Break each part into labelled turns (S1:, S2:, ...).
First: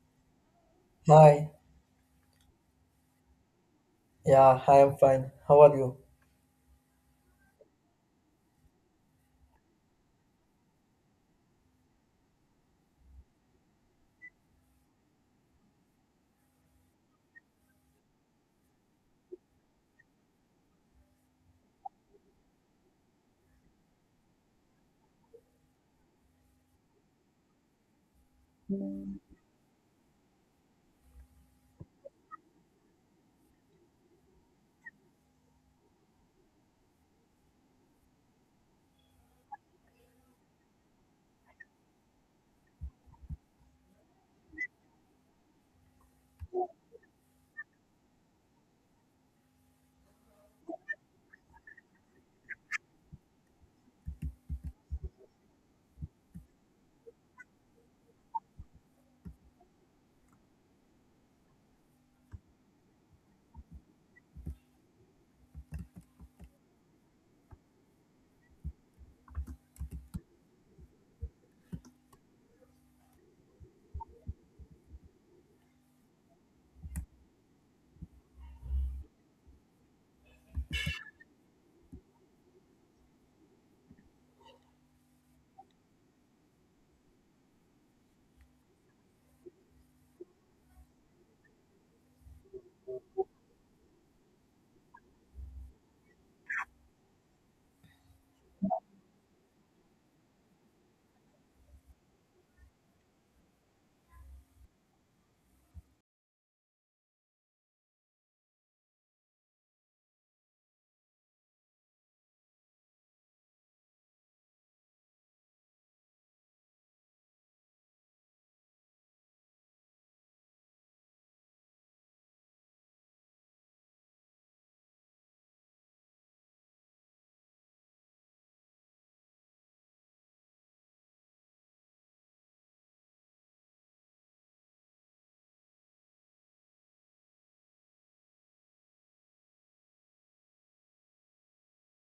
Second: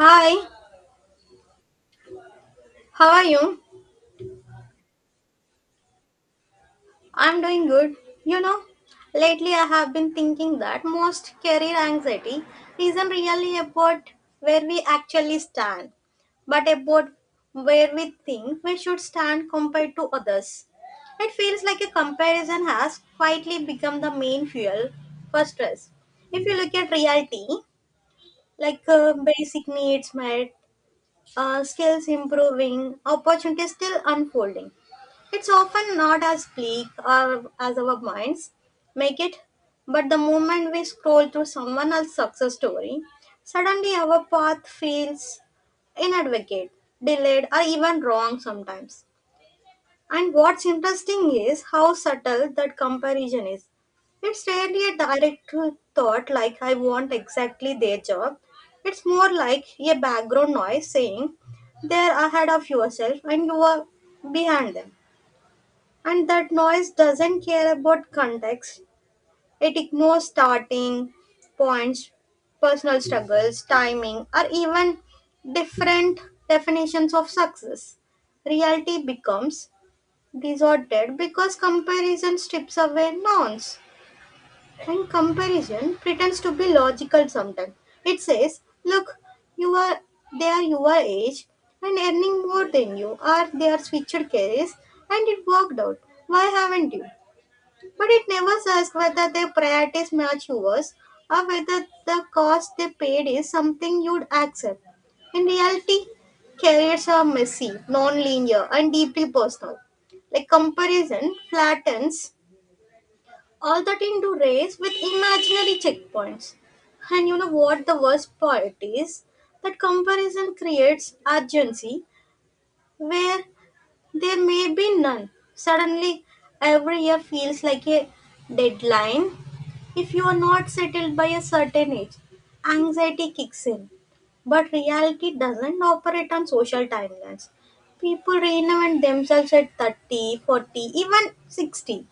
S1: Hi,
S2: Hi,
S1: how are you?
S2: yeah, I am fine. How are you?
S1: I'm doing good. You know, lately I have been thinking that most career anxiety isn't really about where we actually stand, but about where we think we should stand compared to others. It feels like a comparison has quietly become the main fuel for stress. If you look at reality, like basic needs met, skills improving, opportunities still unfolding. It's often not as bleak as our minds make it, but the moment we scroll through someone else's success story, suddenly our path feels inadvocate, delayed, or even wrong sometimes. And what's interesting is how subtle that comparison is. It's rarely a direct thought like, I want exactly their job. It's more like a background noise saying, they're ahead of yourself and you are behind them. And that noise doesn't care about context, it ignores starting points, personal struggles, timing, or even different definitions of success. Reality becomes disordered because comparison strips away nouns, and comparison pretends to be logical. Sometimes it says, look, you are, they are your age and earning more than you are, they are switched careers and it worked out, why haven't you? But it never asks whether their priorities match yours or whether the cost they paid is something you'd accept. In reality, careers are messy, non-linear, and deeply personal. Like comparison flattens all that into race with imaginary checkpoints. And you know what the worst part is? That comparison creates urgency where there may be none. Suddenly, every year feels like a deadline. If you are not settled by a certain age, anxiety kicks in. But reality doesn't operate on social timelines. People reinvent themselves at 30, 40, even 60.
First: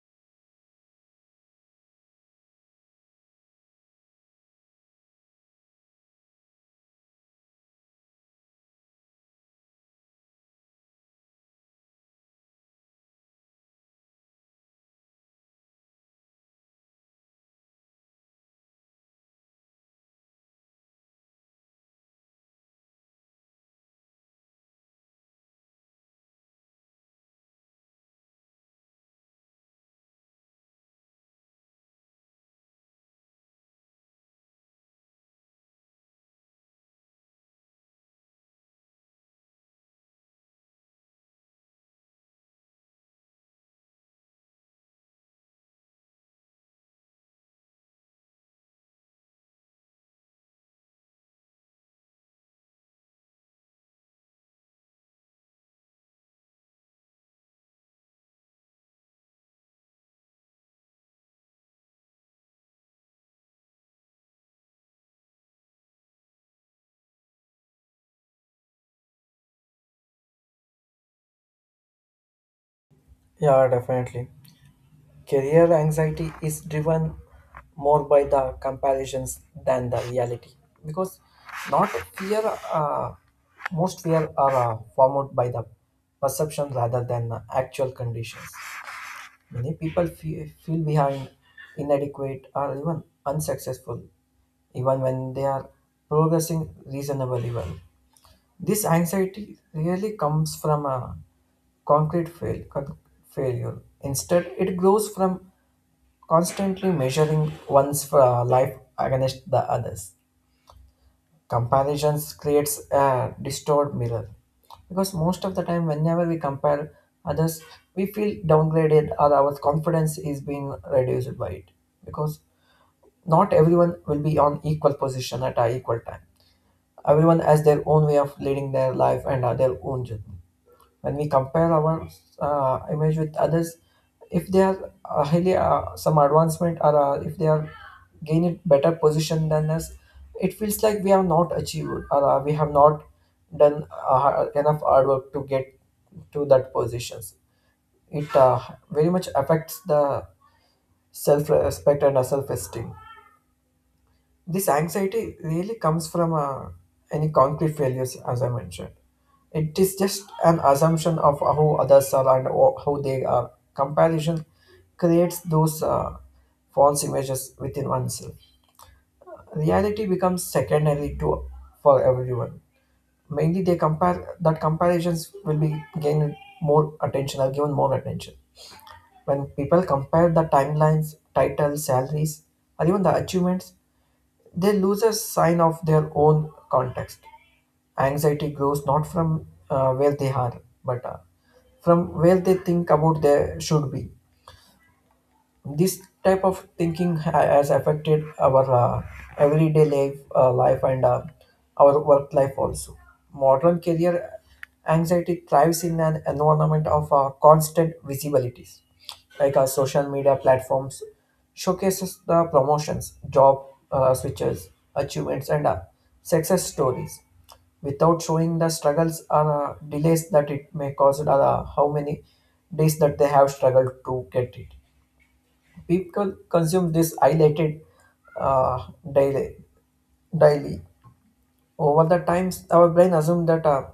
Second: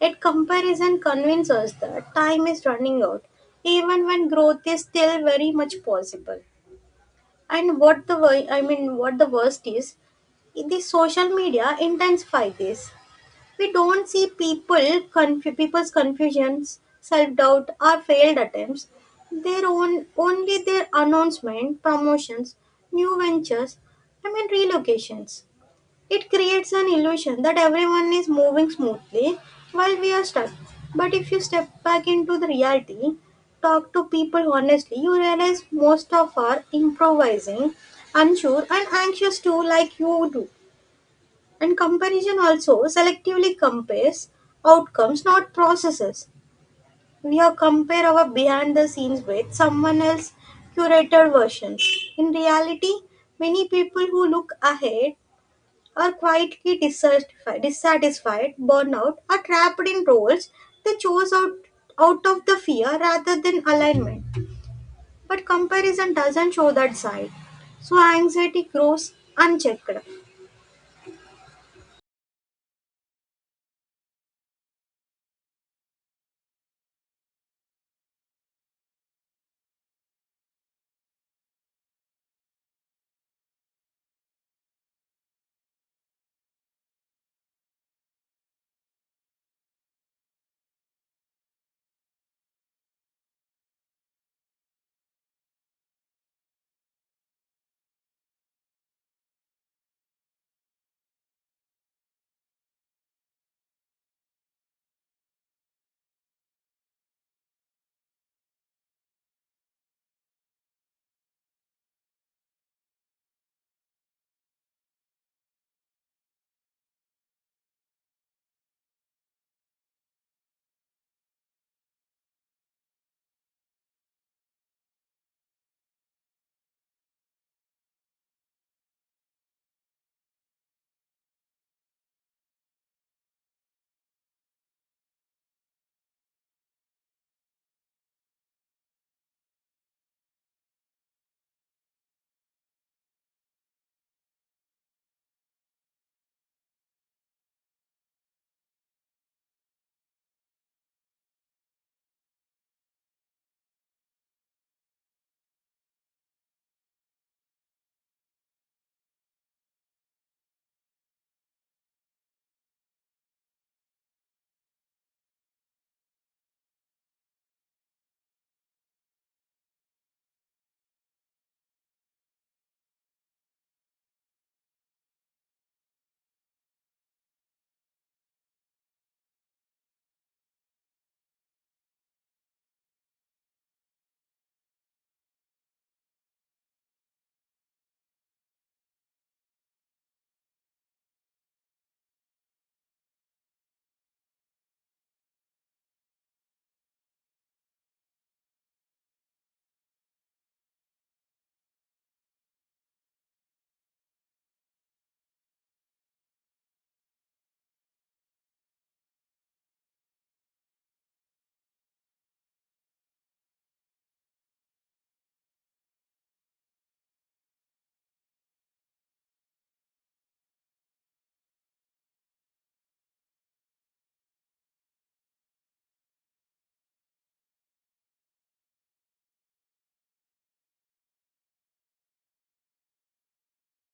S1: Yet comparison convinces us that time is running out, even when growth is still very much possible. And what the worst is, the social media intensify this. We don't see people's confusions, self doubt, or failed attempts. Their own only their announcement, promotions, new ventures. I mean relocations. It creates an illusion that everyone is moving smoothly while we are stuck. But if you step back into the reality, talk to people honestly, you realize most of are improvising, unsure, and anxious too, like you do. And comparison also selectively compares outcomes, not processes. We have compare our behind the scenes with someone else's curated versions. In reality, many people who look ahead are quietly dissatisfied, burnout, are trapped in roles they chose out of the fear rather than alignment. But comparison doesn't show that side. So anxiety grows unchecked.
S2: Yeah, definitely. Career anxiety is driven more by the comparisons than the reality because not fear, uh, most fear are formed by the perception rather than the actual conditions. Many people feel behind, inadequate, or even unsuccessful, even when they are progressing reasonably well. This anxiety really comes from a concrete failure. Instead, it grows from constantly measuring one's life against the others. Comparisons creates a distorted mirror because most of the time, whenever we compare others, we feel downgraded or our confidence is being reduced by it because not everyone will be on equal position at a equal time. Everyone has their own way of leading their life and their own journey. When we compare our image with others, if they are highly some advancement or if they are gaining better position than us, it feels like we have not achieved or we have not done enough hard work to get to that positions. It very much affects the self-respect and self-esteem. This anxiety really comes from any concrete failures, as I mentioned. It is just an assumption of how others are and how they are. Comparison creates those false images within oneself. Reality becomes secondary to for everyone. Mainly, they compare that comparisons will be gained more attention or given more attention. When people compare the timelines, titles, salaries, or even the achievements, they lose a sign of their own context. Anxiety grows not from where they are, but from where they think about they should be. This type of thinking has affected our everyday life, life and our work life also. Modern career anxiety thrives in an environment of constant visibilities, like social media platforms showcases the promotions, job switches, achievements, and success stories without showing the struggles or delays that it may cause or how many days that they have struggled to get it. People consume this highlighted uh, daily, daily. Over the times, our brain assumes that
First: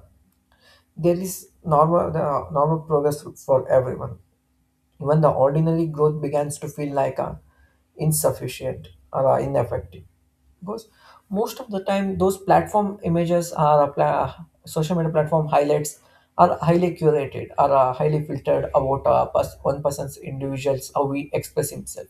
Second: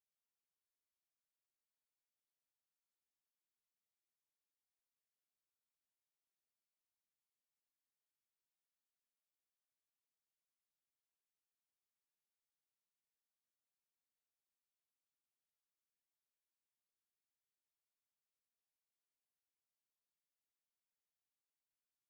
S2: there is normal progress for everyone. Even the ordinary growth begins to feel like insufficient or ineffective. Because most of the time, those platform images are a pla- social media platform highlights are highly curated, are highly filtered about one person's individuals, how he express himself.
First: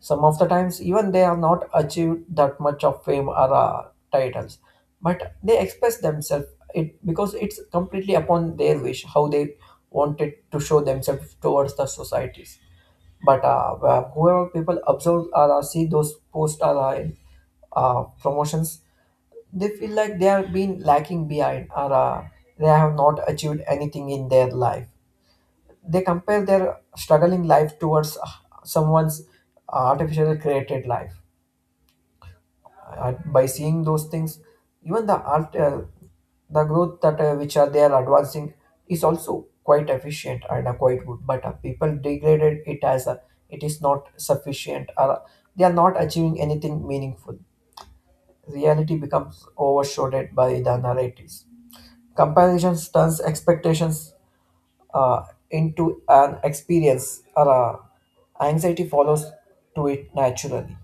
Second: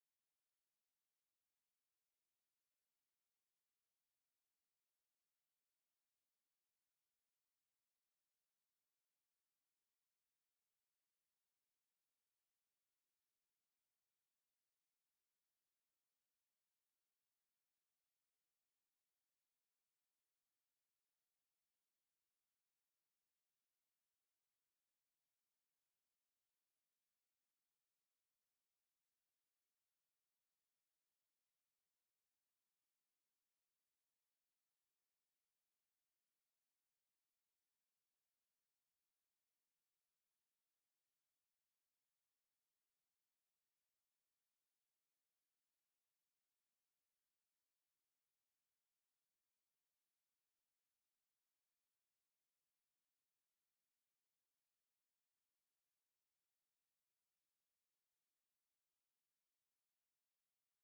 S2: Some of the times, even they are not achieved that much of fame or titles, but they express themselves, it because it's completely upon their wish how they wanted to show themselves towards the societies. But whoever people observe or see those posts or promotions, they feel like they are being lacking behind or they have not achieved anything in their life. They compare their struggling life towards someone's artificially created life. By seeing those things, even the growth that which are they are advancing is also quite efficient and quite good, but people degraded it as a, it is not sufficient or they are not achieving anything meaningful. Reality becomes overshadowed by the narratives. Comparisons turns expectations uh, into an experience or anxiety follows to it naturally.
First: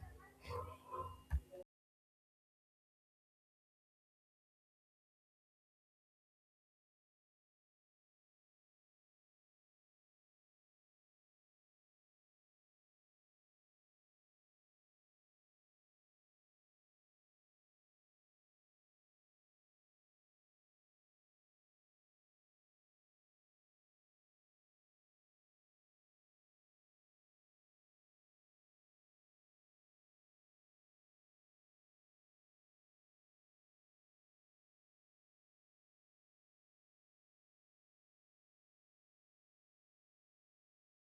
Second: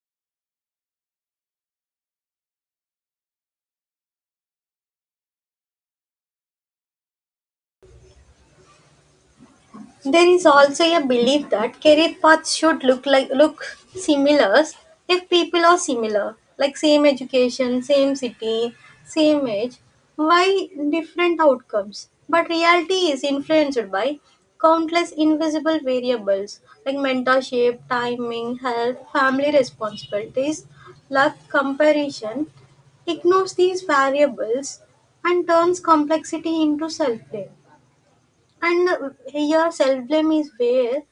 S1: There is also a belief that career paths should look similar if people are similar, like same education, same city, same age. Why different outcomes? But reality is influenced by countless invisible variables like mentorship, timing, health, family responsibilities, luck. Comparison ignores these variables and turns complexity into self blame. And here, self blame is where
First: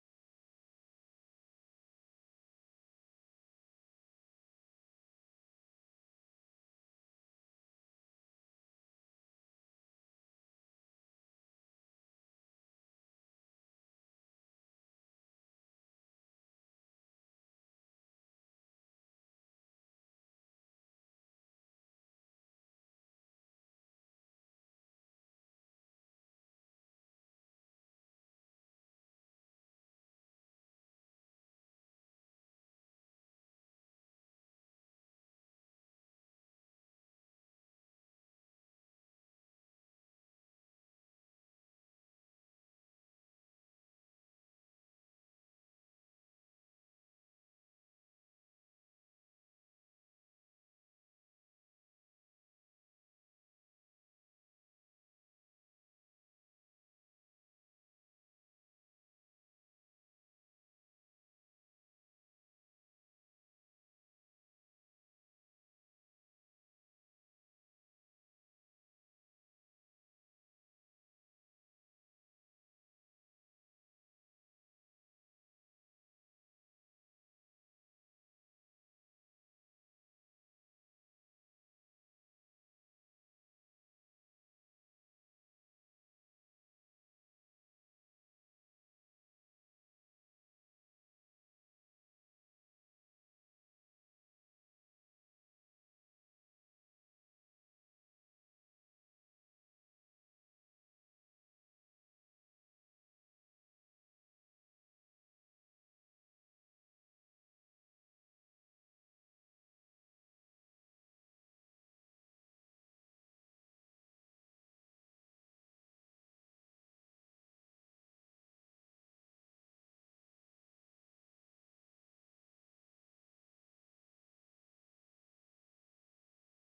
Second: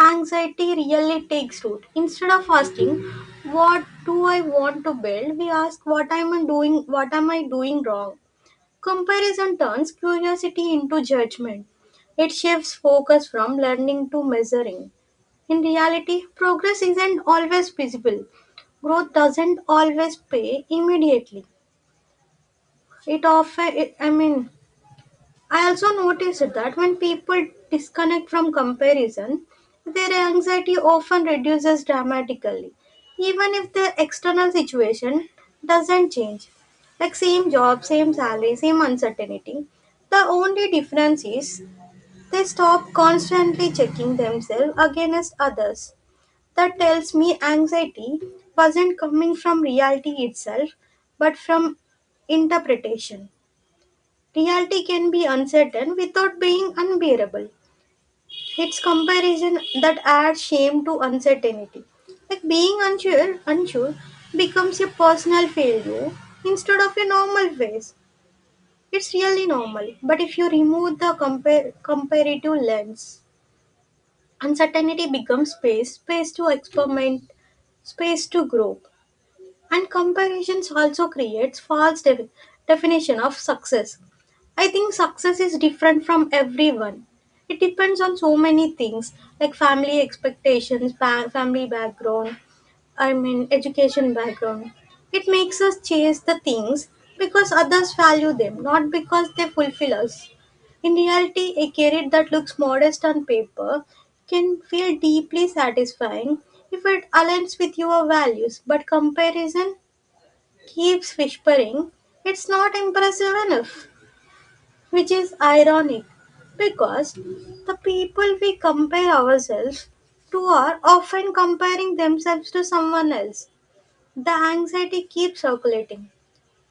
S1: anxiety really takes root. Instead of asking, "What do I want to build?" we ask, "What am I doing? What am I doing wrong?" Comparison turns curiosity into judgment. It shifts focus from learning to measuring. In reality, progress isn't always visible. Growth doesn't always pay immediately. It often, I mean, I also noticed that when people disconnect from comparison, their anxiety often reduces dramatically, even if the external situation doesn't change. Like same job, same salary, same uncertainty. The only difference is they stop constantly checking themselves against others. That tells me anxiety wasn't coming from reality itself, but from interpretation. Reality can be uncertain without being unbearable. It's comparison that adds shame to uncertainty. Like being unsure becomes a personal failure instead of a normal phase. It's really normal, but if you remove the comparative lens, uncertainty becomes space, space to experiment, space to grow. And comparisons also creates false definition of success. I think success is different from everyone. It depends on so many things, like family expectations, family background, I mean, education background. It makes us chase the things because others value them, not because they fulfill us. In reality, a career that looks modest on paper can feel deeply satisfying if it aligns with your values, but comparison keeps whispering it's not impressive enough, which is ironic because the people we compare ourselves to are often comparing themselves to someone else. The anxiety keeps circulating.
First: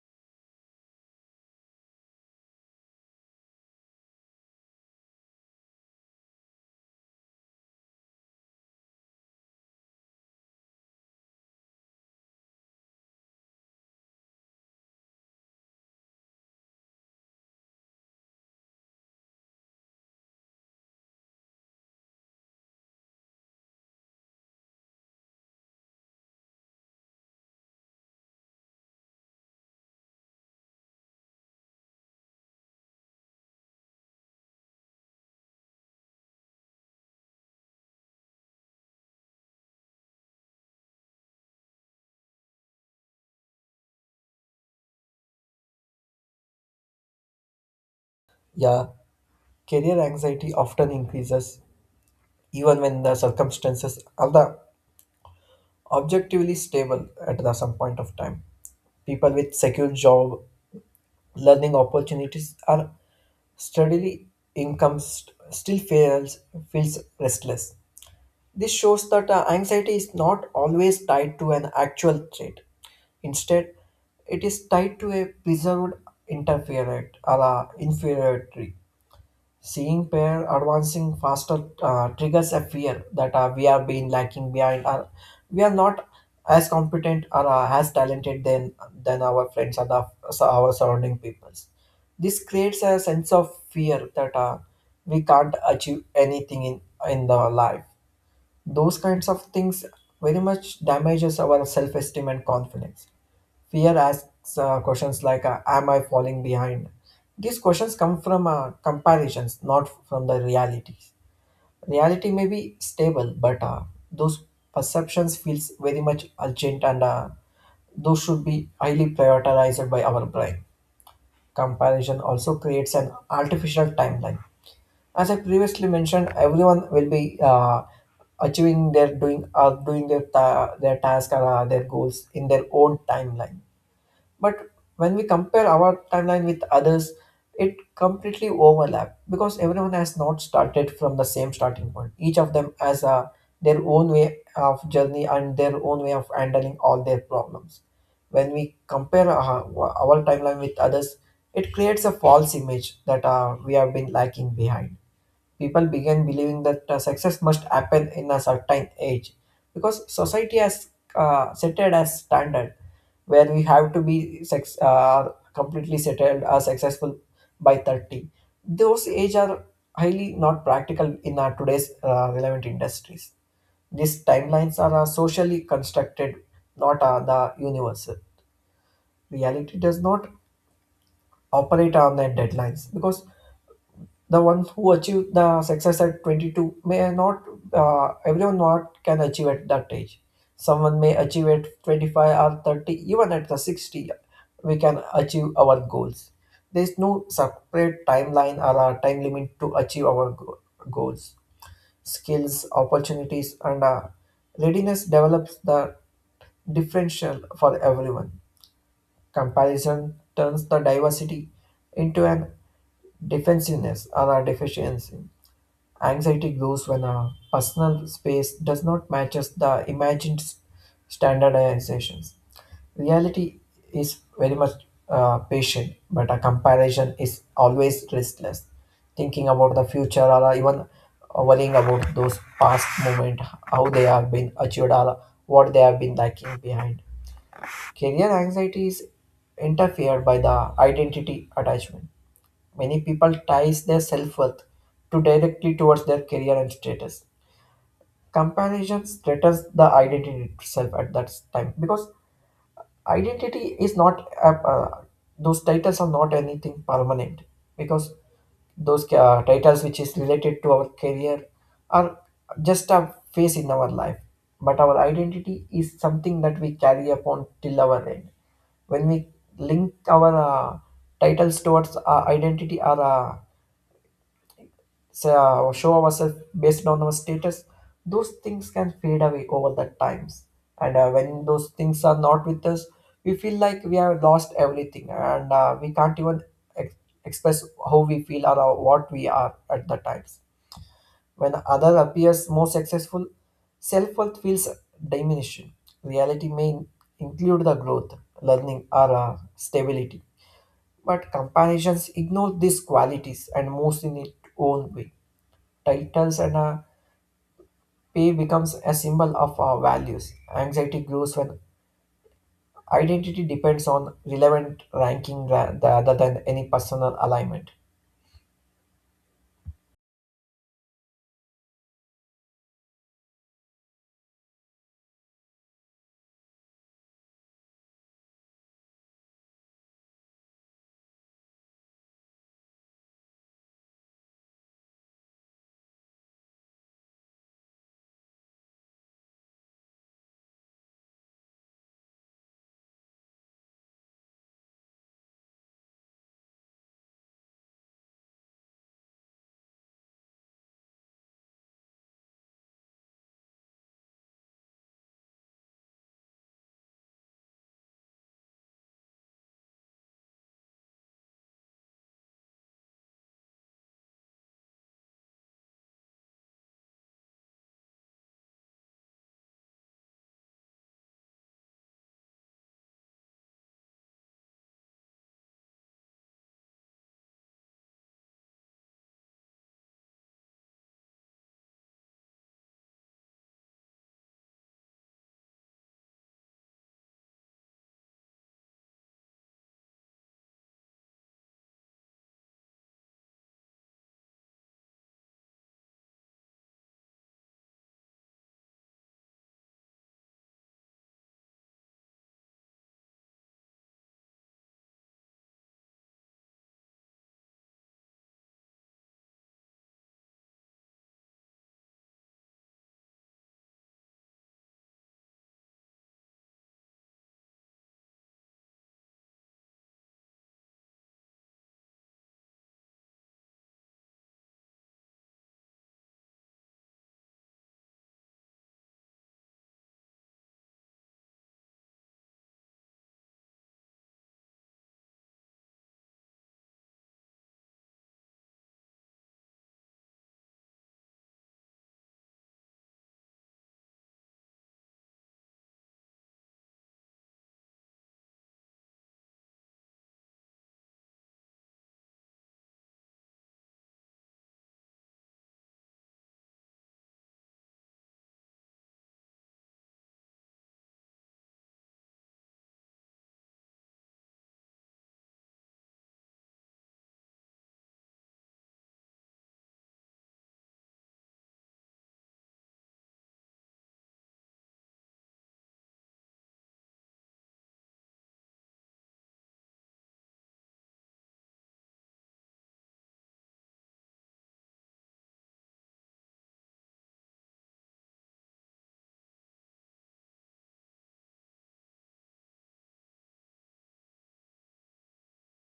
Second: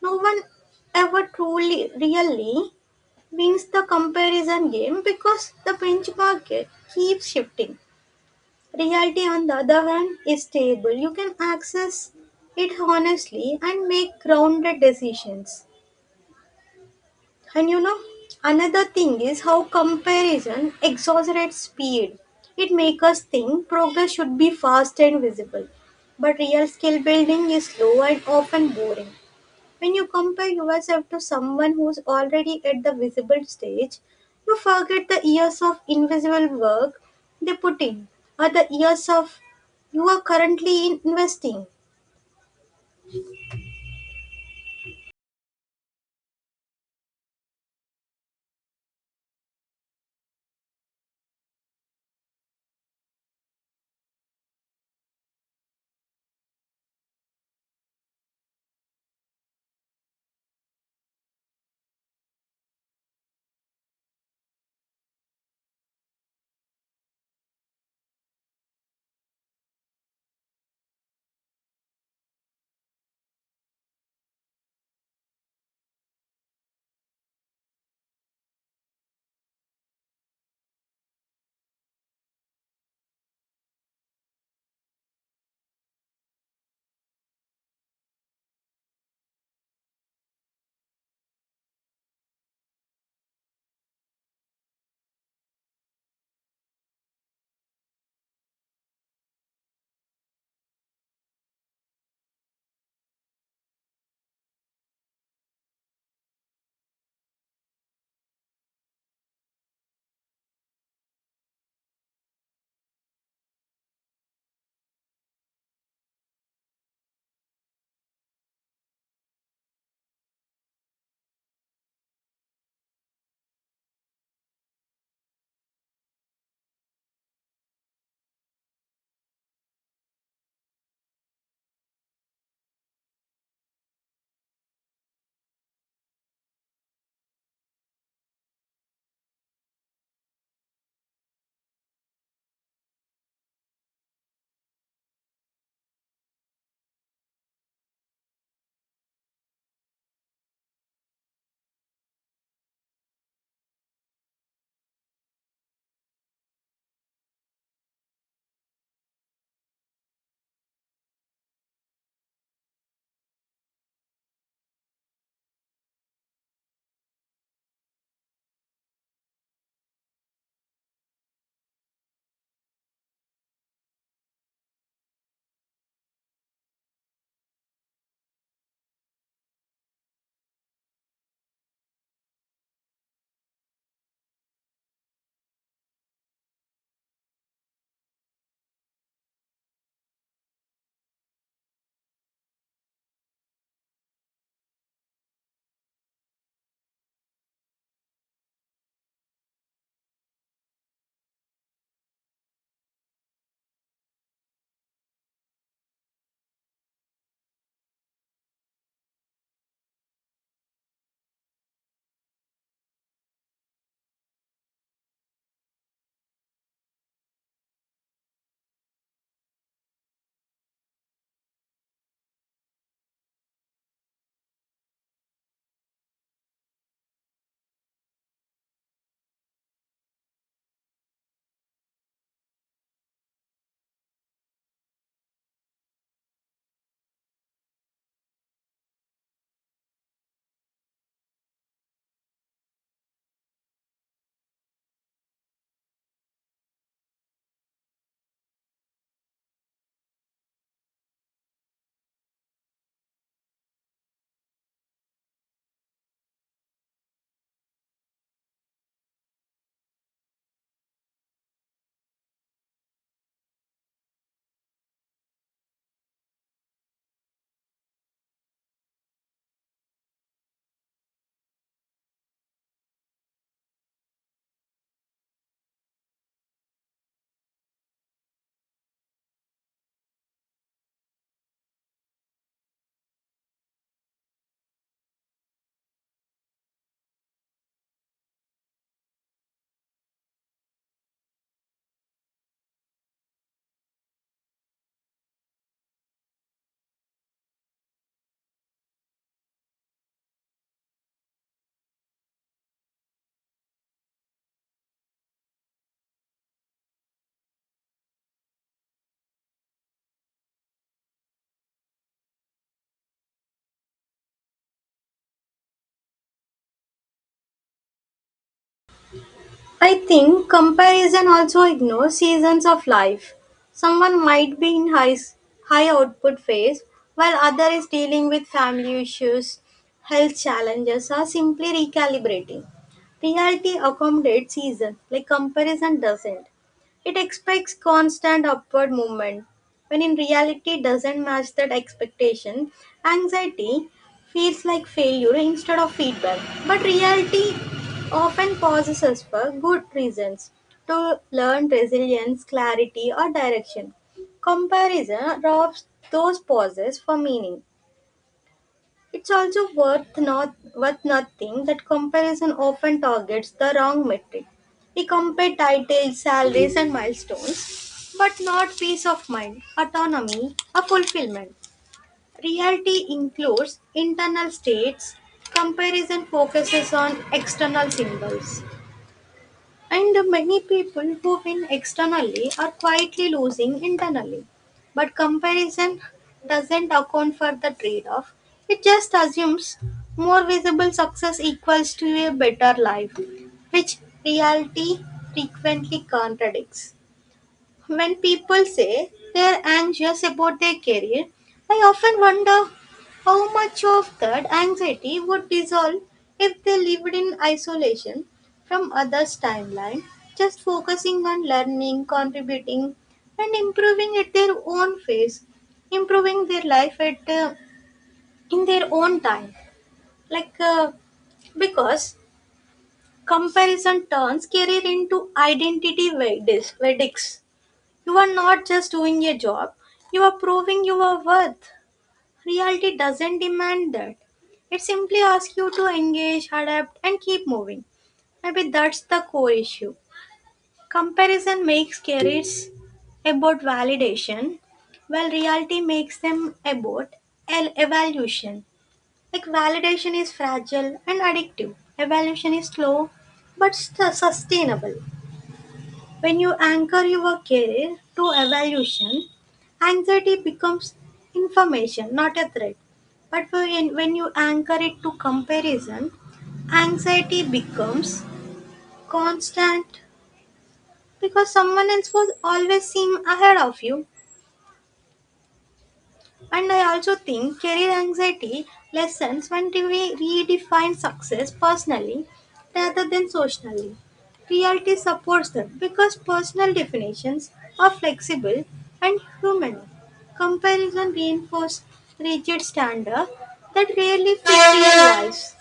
S1: No one ever truly, really wins the comparison game because the benchmark keeps shifting. Reality, on the other hand, is stable. You can access it honestly and make grounded decisions. And you know, another thing is how comparison exaggerates speed. It makes us think progress should be fast and visible, but real skill building is slow and often boring. When you compare yourself to someone who's already at the visible stage, you forget the years of invisible work they put in, or the years of you are currently in investing.
S2: Yeah, career anxiety often increases even when the circumstances are the objectively stable at the some point of time. People with secure job, learning opportunities are steadily income still feels restless. This shows that anxiety is not always tied to an actual threat. Instead, it is tied to a preserved interferent or inferiority. Seeing pair advancing faster triggers a fear that we are being lacking behind, or we are not as competent or as talented than our friends or so our surrounding peoples. This creates a sense of fear that we can't achieve anything in the life. Those kinds of things very much damages our self esteem and confidence. Fear asks questions like, am I falling behind? These questions come from comparisons, not from the reality. Reality may be stable, but those perceptions feels very much urgent and those should be highly prioritized by our brain. Comparison also creates an artificial timeline. As I previously mentioned, everyone will be achieving their doing doing their their task or their goals in their own timeline. But when we compare our timeline with others, it completely overlap because everyone has not started from the same starting point. Each of them has a, their own way of journey and their own way of handling all their problems. When we compare our timeline with others, it creates a false image that we have been lacking behind. People began believing that success must happen in a certain age because society has set it as standard, where we have to be completely settled or successful by 30. Those age are highly not practical in our today's relevant industries. These timelines are socially constructed, not the universal. Reality does not operate on the deadlines because the one who achieved the success at 22 may not, everyone not can achieve at that age. Someone may achieve at 25 or 30, even at the 60, we can achieve our goals. There is no separate timeline or a time limit to achieve our goals. Skills, opportunities, and readiness develops the differential for everyone. Comparison turns the diversity into an defensiveness or a deficiency. Anxiety grows when a personal space does not matches the imagined standardizations. Reality is very much patient, but a comparison is always restless. Thinking about the future or even worrying about those past moments, how they have been achieved or what they have been lacking behind. Career anxiety is interfered by the identity attachment. Many people ties their self-worth to directly towards their career and status. Comparison threatens the identity itself at that time because identity is not those titles are not anything permanent, because those titles which is related to our career are just a phase in our life, but our identity is something that we carry upon till our end. When we link our titles towards our identity or show ourselves based on our status, those things can fade away over the times, and when those things are not with us, we feel like we have lost everything and we can't even ex- express how we feel or what we are at the times. When other appears more successful, self-worth feels diminishing. Reality may include the growth, learning or stability, but comparisons ignore these qualities and moves in its own way. Titles and pay becomes a symbol of our values. Anxiety grows when identity depends on relevant ranking rather than any personal alignment.
S1: I think comparison also ignores seasons of life. Someone might be in high output phase while other is dealing with family issues, health challenges or simply recalibrating. Reality accommodates season like comparison doesn't. It expects constant upward movement. When in reality doesn't match that expectation, anxiety feels like failure instead of feedback. But reality often possesses for good reasons to learn resilience, clarity, or direction. Comparison robs those pauses for meaning. It's also worth not worth noting that comparison often targets the wrong metric. We compare titles, salaries, and milestones, but not peace of mind, autonomy, or fulfillment. Reality includes internal states. Comparison focuses on external symbols. And many people who win externally are quietly losing internally. But comparison doesn't account for the trade off, it just assumes more visible success equals to a better life, which reality frequently contradicts. When people say they're anxious about their career, I often wonder how much of that anxiety would dissolve if they lived in isolation from others' timeline, just focusing on learning, contributing, and improving at their own pace, improving their life at in their own time. Like uh, because comparison turns career into identity verdicts. You are not just doing a job, you are proving your worth. Reality doesn't demand that. It simply asks you to engage, adapt, and keep moving. Maybe that's the core issue. Comparison makes careers about validation, while reality makes them about evaluation. Like validation is fragile and addictive, evaluation is slow but sustainable. When you anchor your career to evaluation, anxiety becomes information, not a threat. But when you anchor it to comparison, anxiety becomes constant because someone else was always seem ahead of you. And I also think career anxiety lessens when we redefine success personally rather than socially. Reality supports them because personal definitions are flexible and human. Comparison reinforces rigid standards that rarely fit real lives.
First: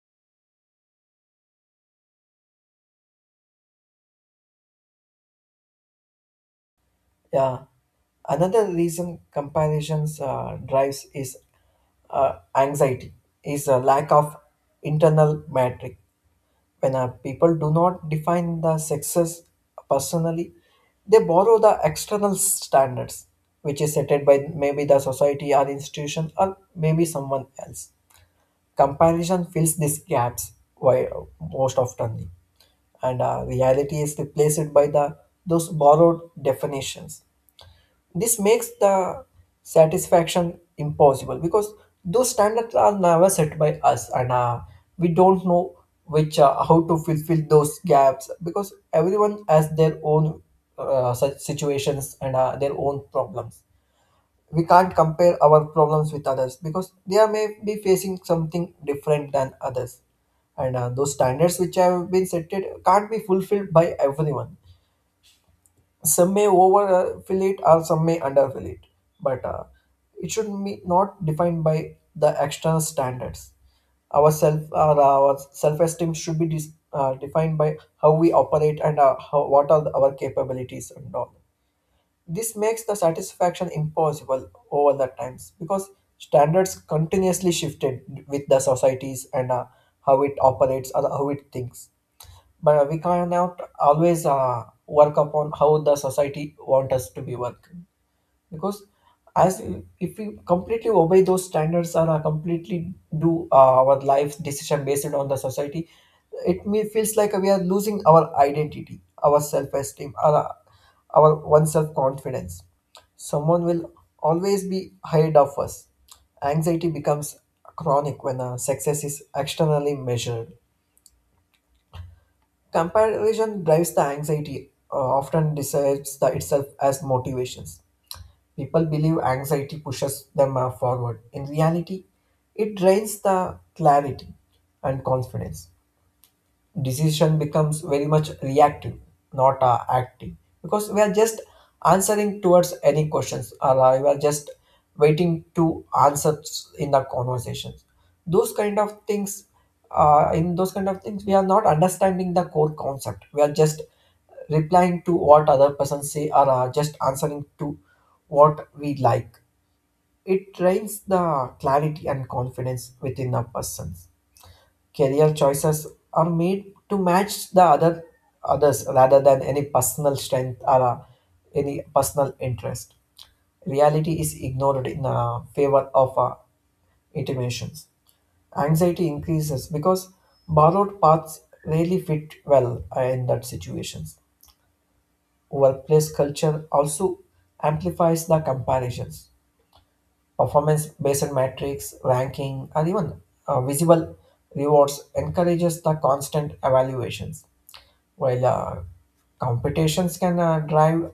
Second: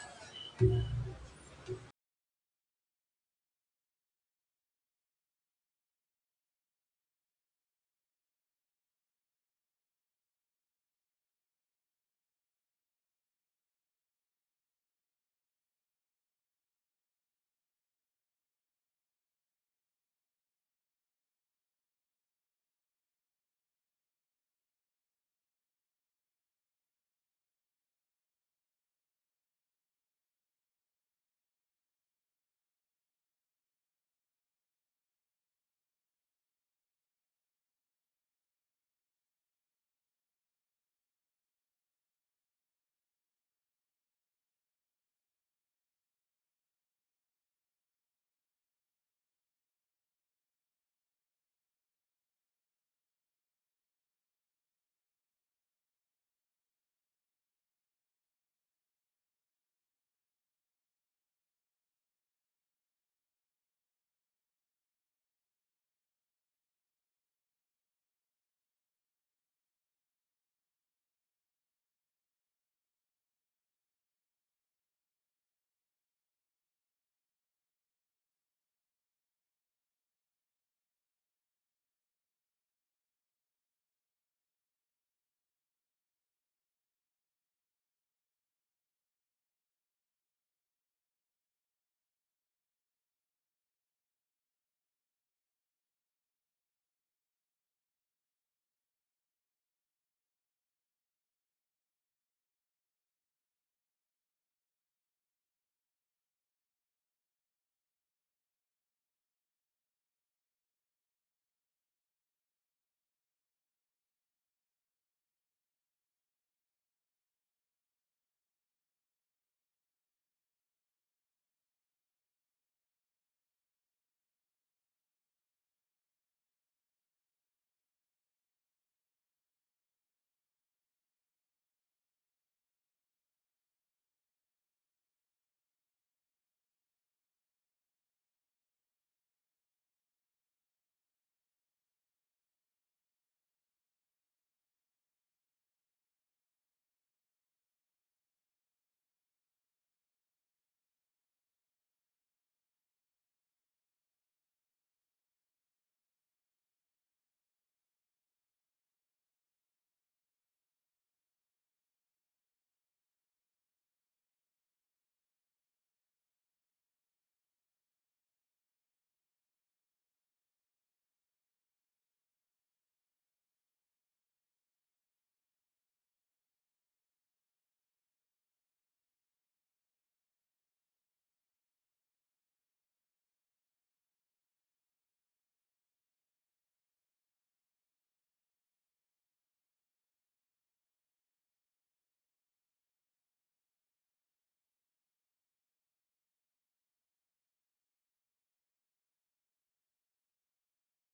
S2: Yeah. Another reason comparisons drives is anxiety, is a lack of internal metric. When people do not define the success personally, they borrow the external standards, which is set by maybe the society or institution or maybe someone else. Comparison fills these gaps why, most often, and reality is replaced by the those borrowed definitions. This makes the satisfaction impossible because those standards are never set by us, and we don't know which how to fulfill those gaps because everyone has their own such situations and their own problems. We can't compare our problems with others because they are may be facing something different than others. And those standards which have been set, it can't be fulfilled by everyone. Some may overfill it or some may underfill it, but it should be not defined by the external standards. Our self or our self-esteem should be defined by how we operate and how, what are our capabilities and all. This makes the satisfaction impossible over the times because standards continuously shifted with the societies and how it operates or how it thinks. But we cannot always work upon how the society want us to be work, because as if we completely obey those standards or completely do our life decision based on the society, it may feels like we are losing our identity, our self-esteem, our one self-confidence. Someone will always be ahead of us. Anxiety becomes chronic when success is externally measured. Comparison drives the anxiety often describes the itself as motivations. People believe anxiety pushes them forward. In reality, it drains the clarity and confidence. Decision becomes very much reactive, not active, because we are just answering towards any questions, or we are just waiting to answers in the conversations. Those kind of things, in those kind of things, we are not understanding the core concept. We are just replying to what other person say or just answering to what we like. It trains the clarity and confidence within a person. Career choices are made to match the others rather than any personal strength or any personal interest. Reality is ignored in favor of intimations. Anxiety increases because borrowed paths rarely fit well in that situations. Workplace culture also amplifies the comparisons. Performance-based metrics, ranking, or even visible rewards encourages the constant evaluations. While competitions can drive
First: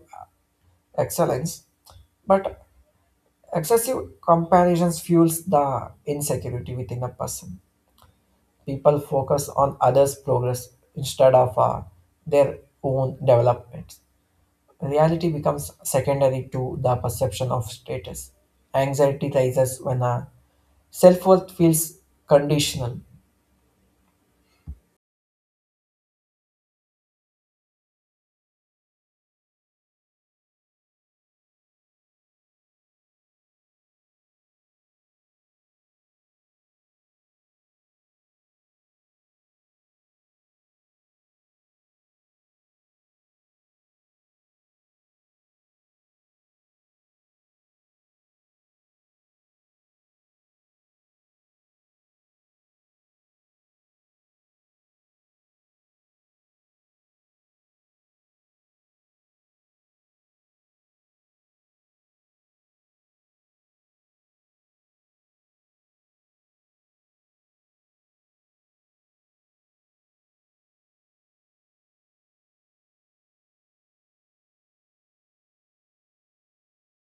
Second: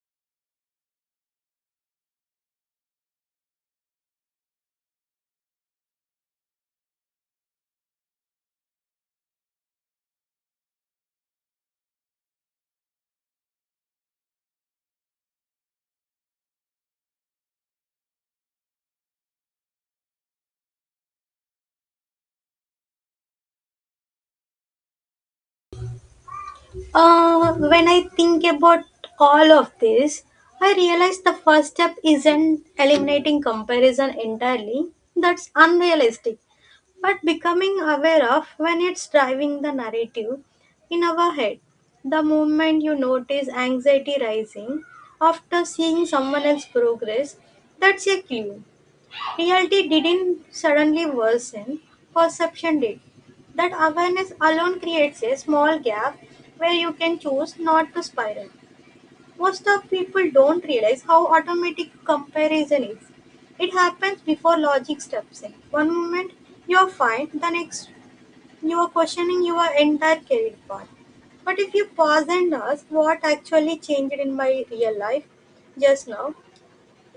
S2: excellence, but excessive comparisons fuels the insecurity within a person. People focus on others' progress instead of their own development. Reality becomes secondary to the perception of status. Anxiety rises when self worth feels conditional.
S1: When I think about all of this, I realize the first step isn't eliminating comparison entirely. That's unrealistic. But becoming aware of when it's driving the narrative in our head. The moment you notice anxiety rising after seeing someone else's progress, that's a clue. Reality didn't suddenly worsen, perception did. That awareness alone creates a small gap where you can choose not to spiral. Most of people don't realize how automatic comparison is. It happens before logic steps in. One moment you're fine, the next you are questioning your entire career path. But if you pause and ask what actually changed in my real life just now,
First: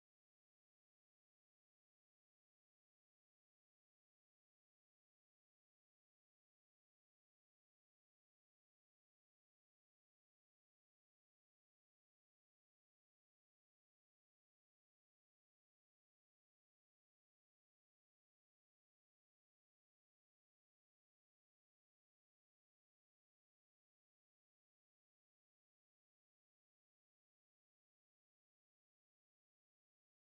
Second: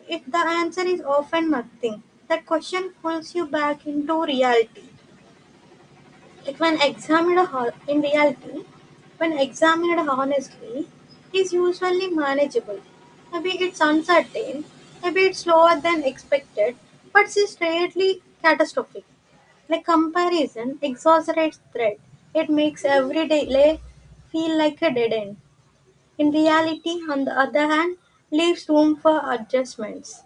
S1: if the answer is often nothing, the question pulls you back into reality. Like in reality, when examined honestly, it is usually manageable. Maybe it's uncertain, maybe it's slower than expected, but it's rarely catastrophic. Like comparison exaggerates threat. It makes every delay feel like a dead end. In reality, on the other hand, leaves room for adjustments.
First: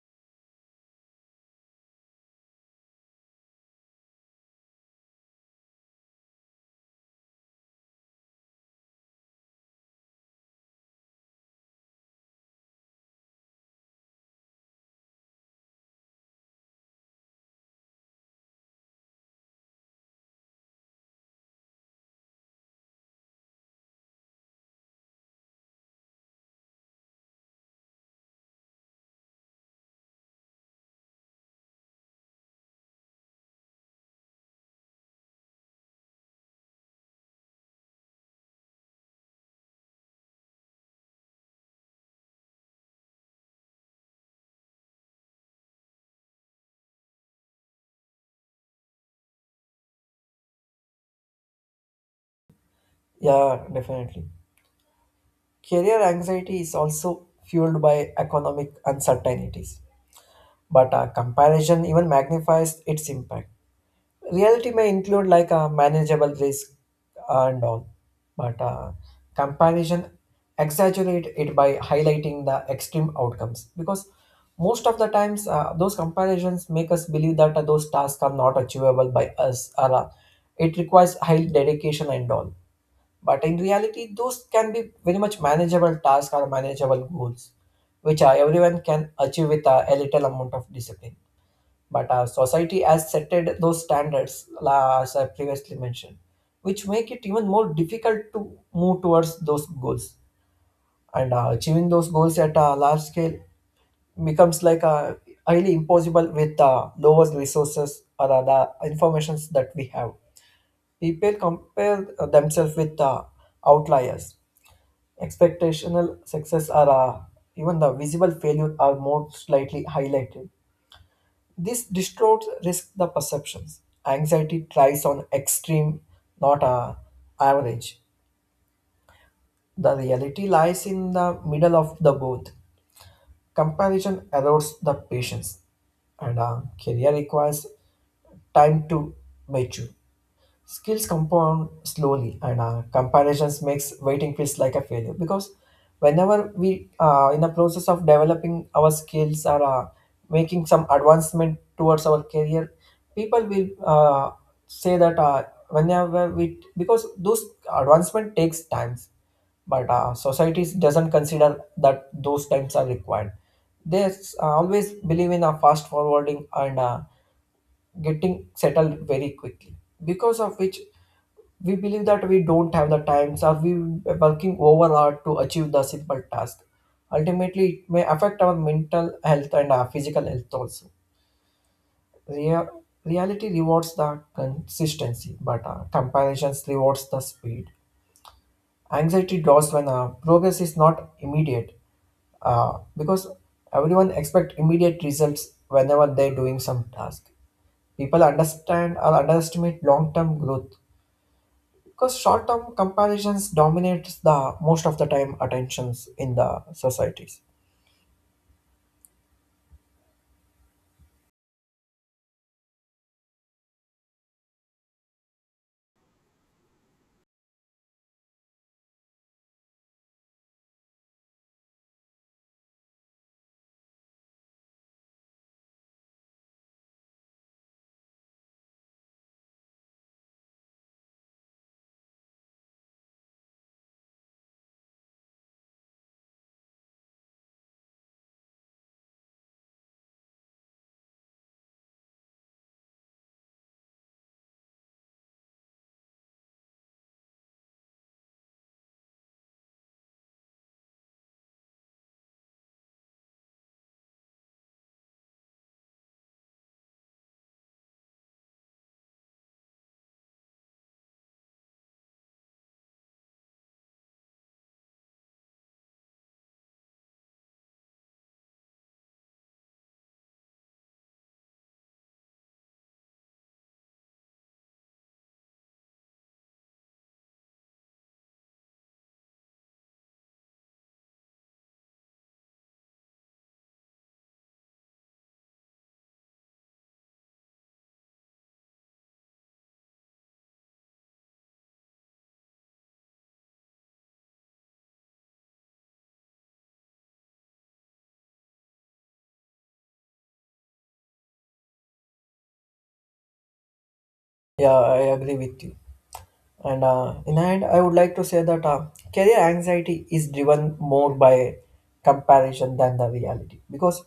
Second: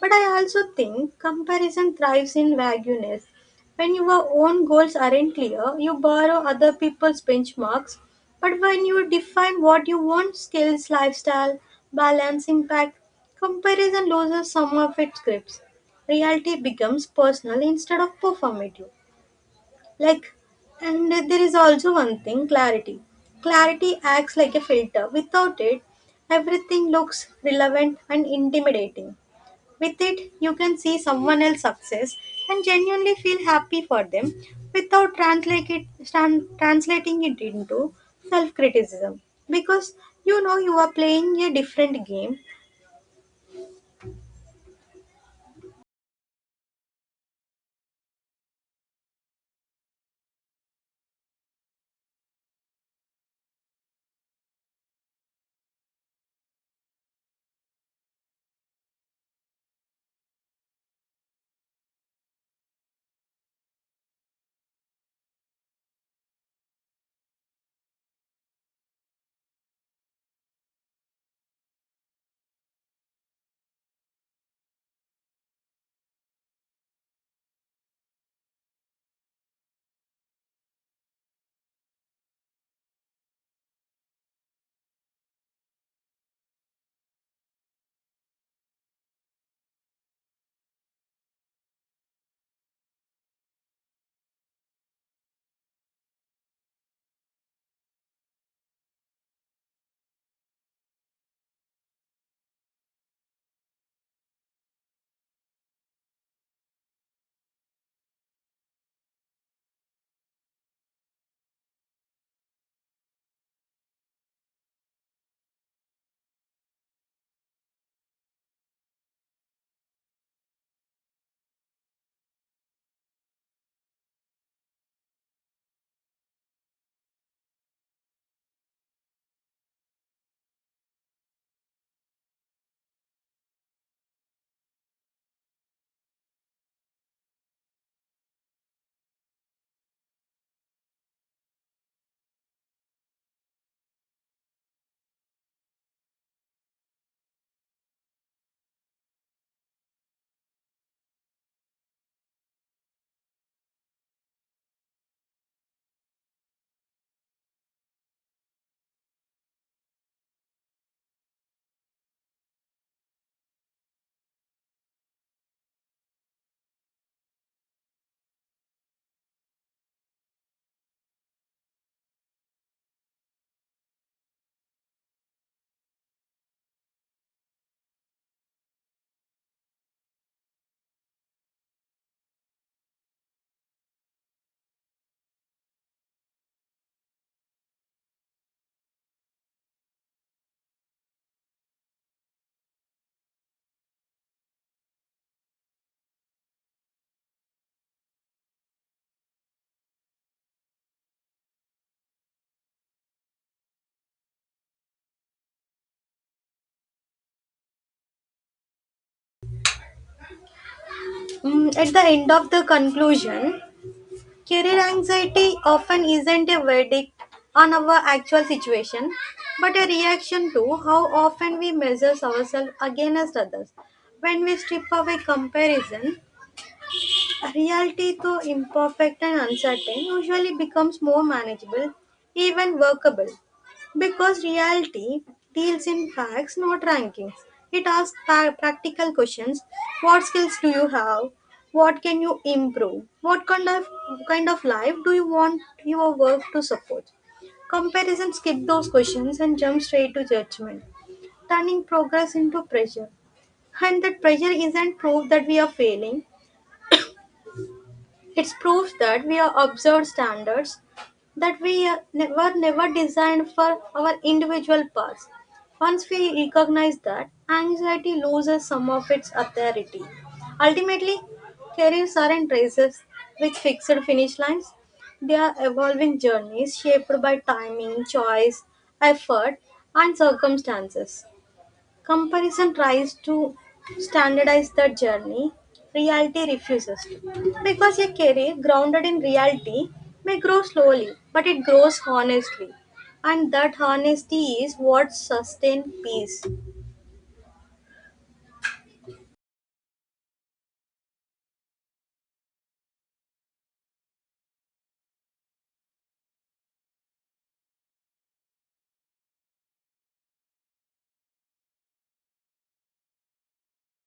S1: But I also think comparison thrives in vagueness. When your own goals aren't clear, you borrow other people's benchmarks. But when you define what you want, skills, lifestyle, balance, impact, comparison loses some of its grips. Reality becomes personal instead of performative. Like, and there is also one thing, clarity. Clarity acts like a filter. Without it, everything looks relevant and intimidating. With it, you can see someone else's success and genuinely feel happy for them without translating it into self criticism because you know you are playing a different game.
S2: Yeah, definitely. Career anxiety is also fueled by economic uncertainties, but a comparison even magnifies its impact. Reality may include like a manageable risk and all, but comparison exaggerate it by highlighting the extreme outcomes because most of the times those comparisons make us believe that those tasks are not achievable by us or it requires high dedication and all. But in reality, those can be very much manageable tasks or manageable goals, which everyone can achieve with a little amount of discipline. But society has setted those standards, as I previously mentioned, which make it even more difficult to move towards those goals. And achieving those goals at a large scale becomes like a highly impossible with lower resources or other informations that we have. People compare themselves with outliers. Expectational success are even the visible failure are more slightly highlighted. This distorts risk the perceptions. Anxiety tries on extreme, not average. The reality lies in the middle of the both. Comparison erodes the patience, and career requires time to mature. Skills compound slowly, and comparisons makes waiting feels like a failure because whenever we in the process of developing our skills or making some advancement towards our career, people will say that whenever we because those advancement takes times, but societies doesn't consider that those times are required. They always believe in a fast forwarding and getting settled very quickly, because of which we believe that we don't have the times or we working overhard to achieve the simple task. Ultimately, it may affect our mental health and our physical health also. Rea- Reality rewards the consistency, but comparisons rewards the speed. Anxiety draws when progress is not immediate because everyone expect immediate results whenever they're doing some task. People understand or underestimate long-term growth because short-term comparisons dominates the most of the time attentions in the societies.
S1: At the end of the conclusion, career anxiety often isn't a verdict on our actual situation but a reaction to how often we measure ourselves against others when we strip away comparison. Reality, though imperfect and uncertain, usually becomes more manageable, even workable. Because reality deals in facts, not rankings. It asks practical questions. What skills do you have? What can you improve? What kind of life do you want your work to support? Comparison skip those questions and jump straight to judgment, turning progress into pressure. And that pressure isn't proof that we are failing, it proves that we are absurd standards, that were never designed for our individual paths. Once we recognize that, anxiety loses some of its authority. Ultimately, careers aren't races with fixed finish lines. They are evolving journeys shaped by timing, choice, effort, and circumstances. Comparison tries to standardize the journey. Reality refuses to. Because a career grounded in reality may grow slowly, but it grows honestly. And that honesty is what sustains peace.
S2: Yeah, I agree with you, and in hand I would like to say that career anxiety is driven more by comparison than the reality because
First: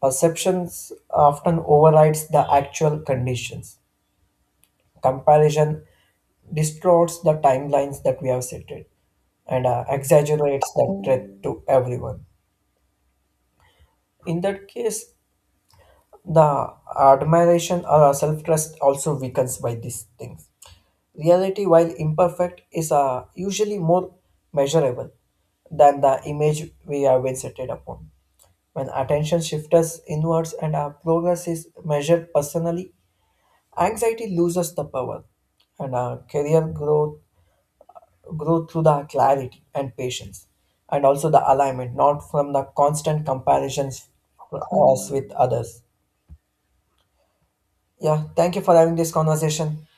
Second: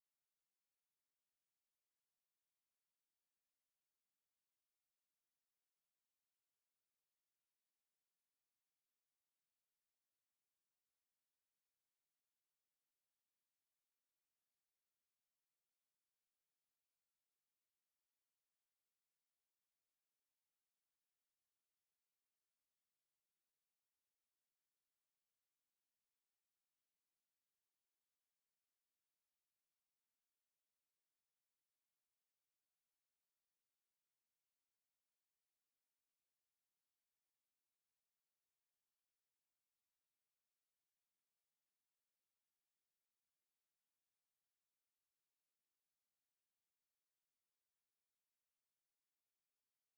S2: perceptions often overrides the actual conditions. Comparison distorts the timelines that we have set it, and exaggerates that threat to everyone. In that case, the admiration or self trust also weakens by these things. Reality, while imperfect, is usually more measurable than the image we have been set upon. When attention shifts inwards and our progress is measured personally, anxiety loses the power, and our career growth grow through the clarity and patience, and also the alignment, not from the constant comparisons for us with others. Yeah, thank you for having this conversation.